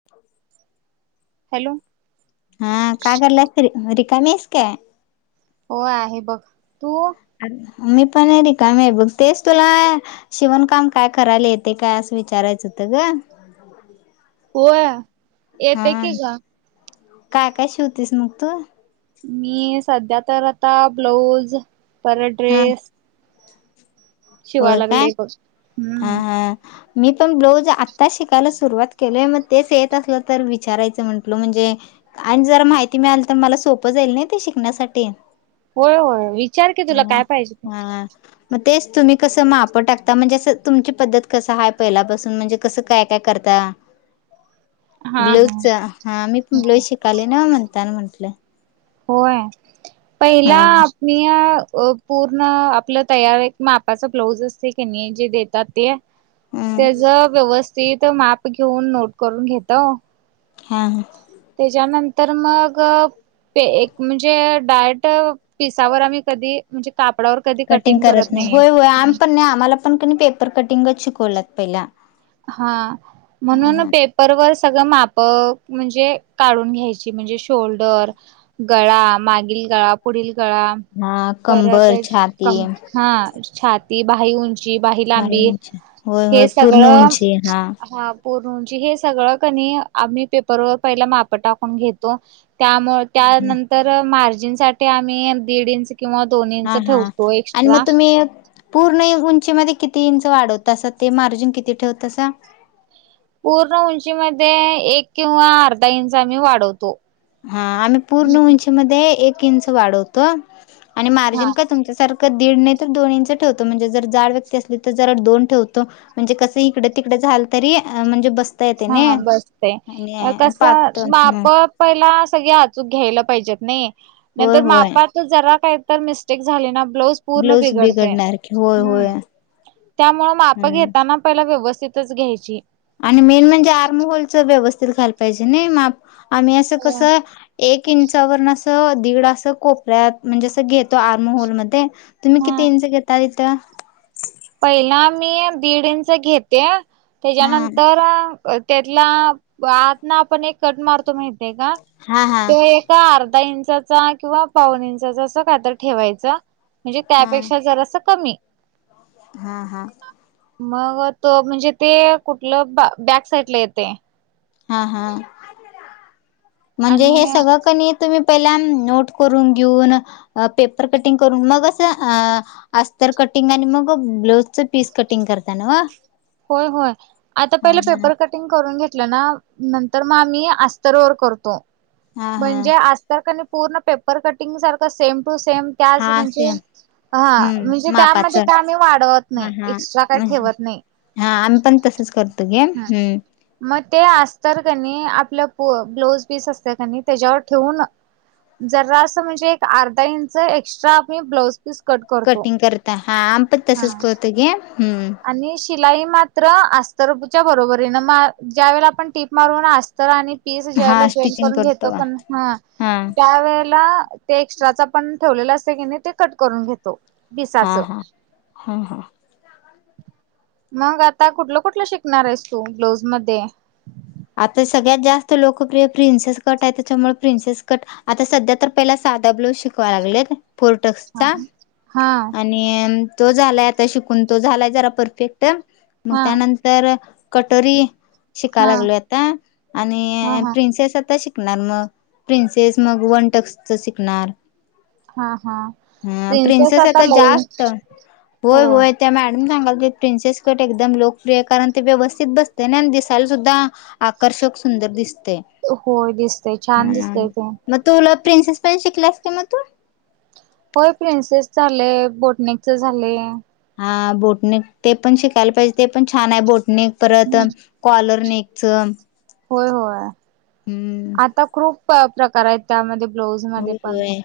[inaudible] Hello हा काग ला र रिका मेस काय हो आहे बघ तू अरे मी पण आहे रिकमी आहे बघतेच तुला शिवणकाम काय करायला येते काय असं विचारायचं होतं ग होया येते हा की का काय काय शिवतीस मग तू मी सध्या तर आता ब्लाऊज परत हा ड्रेस [inaudible] शिवाय होय काय लागले हा हम्म हा मी पण ब्लाऊज आत्ता शिकायला सुरुवात केलय मग तेच येत असलं तर विचारायचं म्हटल म्हणजे आणि जर माहिती मिळाल तर मला सोपं जाईल ना ते शिकण्यासाठी होय होय विचार क तुला हा काय पाहिजे हा मग तेच तुम्ही कसं मापं टाकता म्हणजे असं तुमची पद्धत कस आहेय पहिल्यापासून म्हणजे कसं काय काय करता हा हा ब्लाऊजच हा मी पण ब्लाऊज शिकाले ना म्हणताना म्हंटलं होय हा पहिला मी या पूर्ण आपलं तयार एक मापाचा ब्लाऊज असते की नाही जे देतात हम्म त्याच व्यवस्थित माप घेऊन नोट करून घेत हा त्याच्यानंतर मग प एक म्हणजे डायट पिसावर आम्ही कधी म्हणजे. कापडावर कधी. कटिंग करत नाही होय होय आम पण नाही आम्हाला पण क पेपर कटिंगच शिकवलात पहिला. हा म्हणून ह पे परवर सगळं माप म्हणजे काढून घ्यायची म्हणजे शोल्डर गळा मागील गळा पुढील गळा हा परत कंबर छाती कम हा छाती बाही उंची बाही लांबी हे सगळं ते हा हा पर्णु उंची हे सगळं कनी आम्ही पेपरवर पहिला माप टाकून घेतो. त्यामुळे त्यानंतर मार्जिनसाठी आम्ही दीड इंच, किंवा हा दोन्ंच हा ठेवतो आणि मग एक्स्ट्रा- तुम्ही पूर्ण उंचीमध्ये किती इंच वाढवत अस ते मार्जिन किती ठेवतसा? पूर्ण उंचीमध्येध्ये एक किंवा अर्धा इंच आम मही वाढवतो. हा आम्ही पूर्ण उंचीमध्येध्ये एक इंच वाढवतो आणि हा मार्जिन का तुमच्यासारखं, दीड नाही तर दोन इंच ठेवतो म्हणजे जर जाड व्यक्ती असली तर जरा दोन ठेवतो. म्हणजे कसं इकडे तिकडे झाल तरी म्हणजे बस- हा बसत कस पातळ ह माप- पहिला सगळ आचूक घ्यायला पाहिजेत नाही होय नंतर होय मापा- तर जरा काही तर मिस्टेक झाली ना ब्लाोज- पूर्ण ब्लाऊज बिघडते बिघडणार की होय होय हम्म त्यामुळे माप हम्म घेताना, पहिला व्यवस्थितच घ्यायची. आणि मेन म्हणजे आर्महलच व्यवस्थित घायला पाहिजे नाही म आम्ही असं कसं. एक इंचावरन असं दीड असं कोपऱ्यात म्हणजे असं घेतो आर्महॉलमध्ये. तुम्ही हा किती इंच घेतता इथं? पहिला मी दिडं इच घेते हा त्याच्यानंतर- त्यातला आत ना आपण एक कट मारतो माहते का हा हा तो- का अर्धा इंचाचा किंवा पावन इंचाचा असं काही तर ठेवायचं. म्हणजे हा त्यापेक्षा जरा असं कमी. हा हा मग त म्हणजे ते कुठलं बॅक साईड ला येते. हा हा म्हणजे हे आणि सगळं कणी. तुम्ही पहिला नोट करून घेऊन पेपर कटिंग करून मगं- अस्तर कटिंग आणि मग ब्लाऊजच पीस कटिंग करताना नव? होय होय आता पहिले पेपर कट- करुन घेतल ना नंतर मग आम्ही अस्तर करतो हा हा म्हणजे, तर पूर्ण पेपर कटिंग सारख सेम टू सेम त्याच हा म्हणजे. सेम हा हम्म म्हणजे मापाच त्यामध्ये काय हा मी वाढवत नाही हा एक्स्ट्रा काय ठेवत नाही. हा आम्ही पण तसच करतो गे हम्म, मग ते असत कनी आपलं ब्लाौज पीस असत कनी त्याच्यावर ठेऊून- जरा असं म्हणजे एक अर्धा इंच एक्स्ट्रा ब्लाज- कटिंग करता हा आमपण तसच हा करत गे हम्म. आणि शिलाई मात्र अस्तरच्या बरोबर आहे ना ज्या वेळे आपण टीप मारू ना. तर आणि पीस हा ज्याला जॉईट स्टिचिंग करून घेतो करतो बा. पण हा त्यावेेळेला. ते एक्स्ट्राचं पण ठेवलेलं असते की नाही ते कट करून घेत. हा हा हा हा मग आता कुठलं कुठलं शिकणार आहेस तू ब्लाऊज मध्ये. आता सगळ्यात जास्त लोकप्रिय प्रिन्सेस कट आहे त्याच्यामुळे प्रिन्सेस कट आता सध्या तर पहिला सादा ब्लाउस शिकवा लागलेत हा फोर्टक्सचा हा अन आणि तो झालाय आता शिकून तो झालाय जरा परफेक्ट मग हा त्यानं तर कटोरी शिकायला हा लागलोयात त्या आणि हा हा प्रिन्सेस आता शिकणार मग प्रिन्सेस मग वन टक्स च शिकणार हा हा हा प्रिन्सेस आता जास्त होय होय. त्या मॅडम सांगाल क प्रिनसेस कट एकदम लोकप्रिय कारण ते व्यवस्थित बसते ना दिसायला सुद्धा. आकर्षक सुंदर दिसते. होय दिसतय छान हा दिसतय ते. मग तुला प्रिनसिस पण शिकलास का मग तू? होय प्रिन्सेस झाले बोटनिकच झाले. हा बोटनिक ते पण शिकायला पाहिजे ते पण छान आहे बोटनिक परत कॉलर नेकचं होय होय हम्म आता खूप प्रकार आहेत त्यामध्ये ब्लाउज हो व्हय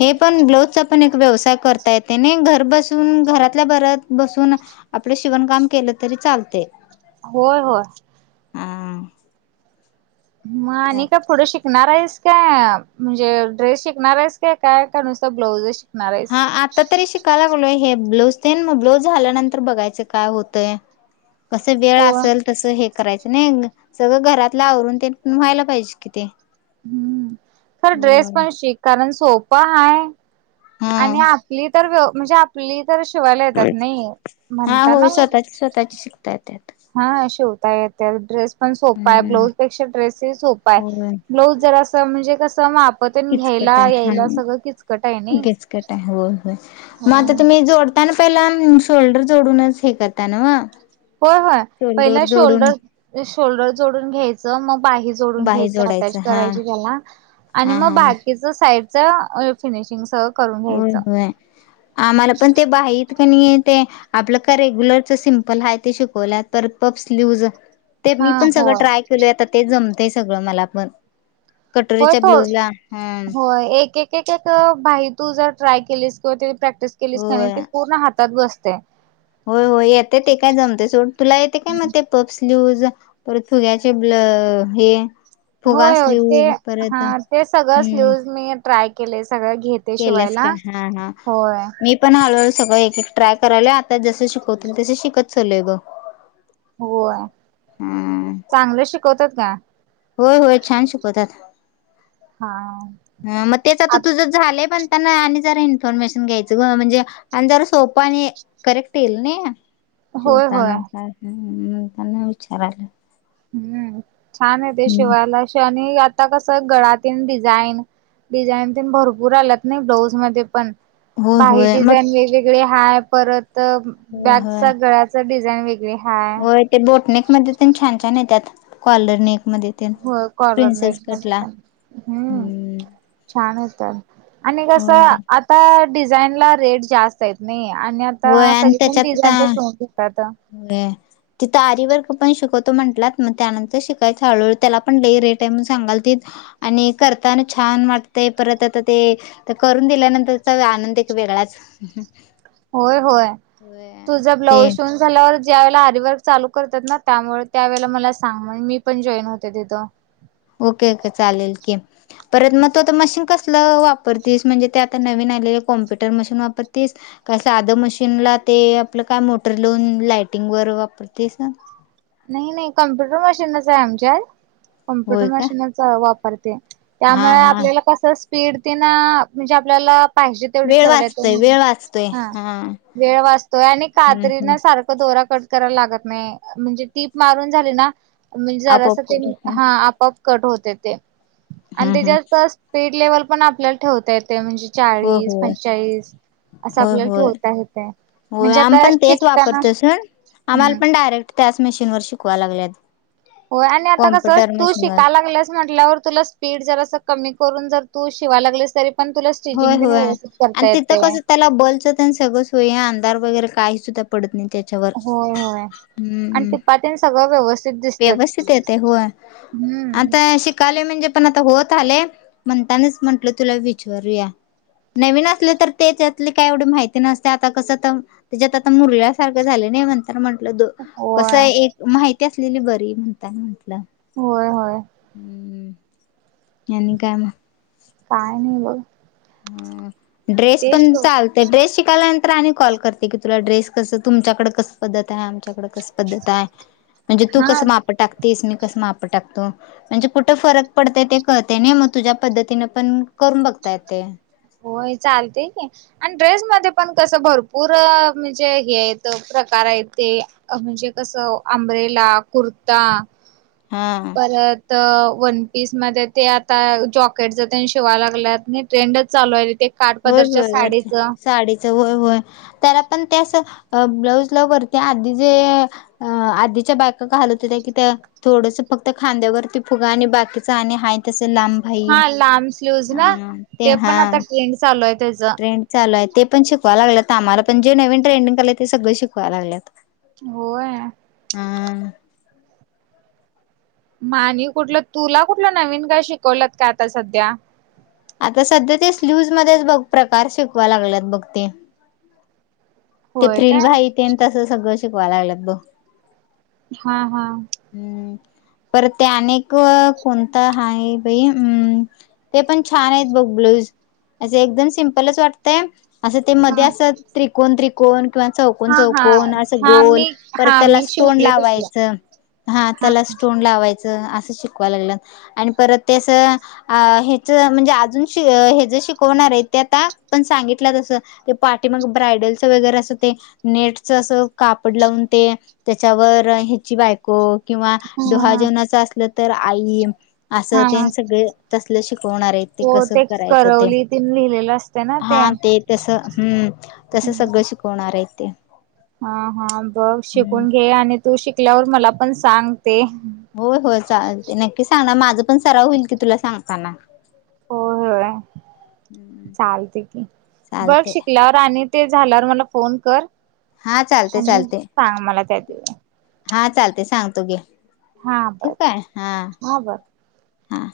हे पण ब्लाऊजचा पण एक व्यवसाय करतायेते तनही घर बसून घरातल्या बरात बसून आपले शिवणकाम केलं तरी चालते होय होय हा. मग आणि का पुढं शिकणार आहेस का म्हणजे ड्रेस शिकणार आहेस ते काय काय का नुसंत ब्लाउज हा आता तरी शिकायला लागलोय हे ब्लाऊज ते मग ब्लाऊज झाल्यानंतर बघायचं काय होतंय कसं वेळ हो असेल तसं हे करायचं नाही न सगळं घरातल आवरून ते व्हायला पाहिजे कि ते हम्म खर ड्रेस होय. पण शिक कारण सोपां हाय हा आणि आप पली तर व्य म्हणजे आपली तर शिवायला येतात नाही म्हणताना व त्याच शिकताये त्यात हा हा शिव ड्रेस पण सोप आहे हम्म ब्लाजपेक्षा ड्रेससही सोपा आहे होय. ब्लाउज जरा म्हणजे कसं माप किचकट आहे आहे नाही किचकट आहे होय होय मग आता हो तुम्ही जोड त्या पहिला शोल्डर जोडूनच हे करताना वा होय होय पहिला शोल्डर शोल्डर जोडून घ्यायचं मग बाहेर जोडून बाही घ्यायच अटॅच जोडायचं हा करायची त्याला आणि हा मग हा. बा किच साईडचा फिनिशिंगस हो होय आम्हाला पण ते बाहीत ते आपलं का रेग्युलरच सिम्पल हाय ते शिकवल्या परत पप स्लिउज ते मी हा पण सगळं होय ट्राय केलोय आता ते जमतेय सगळं मला पण कटोरीच्या ब्लूज ला हम हो एक एक एक एक बाही तू जर ट्राय केलीस किंवा त प्रॅक्टिस केलीस का नाही ती होय पूर्ण हातात बसते होय होय येते ते काय जमते सोड तुला येते काय मग ते पप्स स्लिउज परत फुग्याचे ब्ल अ हे फुगा होय होय ते स्लीव्हज हा परत ते सगळं हम्म स्लिउज मी ट्राय केले सगळं घेत केल्यास का हा हा मी पण हळूहळू सगळं एक एक ट्राय करायले आता जसं शिकवतील तस शिकत चलोय बघ होय हम्म चांगलं शिकवतात का होय होय छान शिकवतात हा मग त्याच आता आत तुझ झालंय पण त्यांना आणि जरा इन्फॉर्मेशन घ्यायचं ग म्हणजे आणि जरा सोपा आणि करेक्ट येईल ना होय शिवता होय नंत त्यांना विचाराला हम्म छान आहे ते शिवायला शेवा आणि आता कस गळातण डिझाईन डिझाईन ते भरपूर आलात नाही ब्लाऊज मध्ये पण होय बाही होय मग डिझाईन वेगवेगळे हाय परत होय होय बॅगचा गळ्याच डिझाईन वेगळे हाय होय ते बोटनेक मध्ये पण छान छान येतात कॉलरनेक मध्ये तेन हो कॉलर नट प्रिन्सेस म कटला प हम्म. होय छान होतात आणि कसं आता डिझाईन ला रेट जास्त. नाही आणि आता होय सगळे जण डिझाईनचे शिवून घेतात. हो. तिथ आरी वर्ग पण शिकवतो म्हटलात. मग त्यानंतर शिकायचं हळूहळू त्याला पण लय रेट आहेत सांगालतीतं. आणि करताना छान वाटतय परत आता ते तर करून दिल्यानंतरचा आनंद एक वेगळाच. होय.. होय.. होय तुझा ते ब्लाऊज शिवून झाल्यावर ज्यावेळा आरीवर्क चालू करतात ना त्यामुळे त्यावेळे मला सांग. मग मी पण जॉईन होते तिथं. ओके.. ओके.. चालेल की. परत मग तू आता मशीन कसलं वापरतीस म्हणजे ते आता नवीन आलेले कॉम्प्युटर मशीन वापरतीस. का साधं मशीनला ते आपलं काय मोटर लावून लाईटिंग वर वापरतीसं. नाही नाही कम्प्युटर मशीनच आहे आमच्यातं. कम्प्युटर होय का मशीनचा वापरते. हा त्यामुळे हा आपल्याला कस स्पीड ति ना म्हणजे आपल्याला पाहिजे तेवढी वेळ ठेवायला वाचतोय येतयं. वेळ वाचतोय हा वेळ वाचतोय आणि हम्म कात्रीन हम्म सारखं दोरा कट करायला लागत नाही. म्हणजे टीप मारून झाली नाम म्हणजे आपोआप जरासं ते. कर हा... प कट होत येते आणि हम्म हम्म त्याच्यात स्पीड लेवल पण आपल्याला ठेवता येते म्हणजे. चाळीस होय पंचेचाळीस. असं हो आपल्याला होय.. ठेवता येतय होय.. म्हणजे आम आता पण तेच शिकताना वापरतो असून आम्हाला हम्म पण डायरेक्ट. त्याच मशीनवर शिकवाला लागलेत. होय आणि आता कसं तू शिकायला गेलस म्हटल्यावर तुला स्पीड जर अस कमी करून जर तू शिवाय लागलीस तरी पण तुला स्टिचिंग पण व्यवस्थित करता येतयं. बोलचंद. सगळं सोय अंधार वगैरे काही सुद्धा पडत नाही त्या होय.. होय... आणि टिपा तेन सगळं व्यवस्थित दिसतात व्यवस्थित येतयं होयं हम्म आता शिक शिकलोय म्हणजे पण आता होत आलयं म्हणताच म्हंटलं तुला विचारूया. नवीन असले तर ते त्यातले काय एवढी माहिती नसते आता कसं तर त्याच्यात आता मुरल्यासारखं झाले नाही म्हणत. तर म्हंटलं द कसं होय एक माहिती असलेली बरी म्हणता म्हटलं. होय.. होय. आणि काय मगं. काय नाही बघं. ह ड्रेस पण तो चालतयं. ड्रेस शिकायल्या- णी कॉल करते की तुला ड्रेस कसं तुमच्याकडे कसं पद्धत आहे आमच्याकडे कसं. पद्धत आहे. म्हणजे तू हा कसं माप टाकतेस. मी कसं माप टाकतो. म्हणजे कुठं फरक पडतयं ते कळते नाही. मग तुझ्या पद्धतीने पण करून बघता येतयं. होयं चालतेय की. आणि ड्रेस मध्ये पण कसं भरपूर म्हणजे हे आहेत प्रकार आहेत ते. अ म्हणजे कस आंब्रेला कुर्ता. हा. वन पीस मध्ये ते आता जॉकेट जे शिवायला लागलेतं ट्रेंडच चालू आहे ते. काठ होय.. पदरच्या होय.. वरच साडीच साडीचं होय.. होय. त्याला पण ते असं ब्लाउजला वरती आधी जे.. अं आधीच्या बायका घालत होत्या कि त्या थोडस फक्त खांद्यावरती फुगा आणि बाकीच आणि हाय तस लांब बाही हा लांब स्लीवज ना अ ते पण आता ट्रेंड चालूय तेज लू आहे ते पण शिकवाय लागलंत आम्हाला. जे नवीन ट्रेंडिंग आलयं ते सगळं शिकवायला लागलेतं. होय.. मानी कुठलं तुला कुठलं नवीन काय शिकवलत का आता सध्या. आता सध्या ते स्ल्यूज मध्येच बघ प्रकार शिकवाला लागलेत बघ ते. ते होय फ्रिल काय भाई ते तसं सगळं शिकवायला लागलेत बघं. हा हा हम्म पर ते अनेक कोणता हाय बाई अम् ते पण छान आहेत बघ ब्लऊज असे एकदम सिम्पलच वाटतय. असं ते मध्ये हा असं त्रिकोण त्रिकोण किंवा चौक चौकोन हा हा चौकोन असं हा मी गोल परत हा त्याला मी स्टोन शिवले तसलं लावायचं. हा त्याला स्टोन लावायचं असं शिकवा लागल्यात आणि परत ते अस अ हेच म्हणजे अजून श हेज शिकवणार आहे ते आता पण सांगितलं तसं ते पाठीमाग ब्रायडलच वगैरे असं ते नेटच अस कापड लावून ते त्याच्यावर ह्याची बायक को किंवा हा डोहाळ जेवणाच असलं तर आई असं हा तेन सगळ तसल शिकवणार आहेत ते हो कसं करायचं ते करवली तीन लिहिलेलं असते ना हा ते तस हम्म तस सगळं शिकवणार आहेत ते हा हा बघ हम्म शिकून घे आणि तू शिकल्यावर मला पण सांग ते. होय होय चालते नक्की सांगणार माझं पण सराव होईल की तुला सांगताना. होय होय हम्म चालते की बघ चालते शिकल्यावर आणि ते झाल्यावर मला फोन कर हा चालते आणि चालते सांग मला काय ते हा चालतय सांगतो की हा ठेऊ बर काय हा हां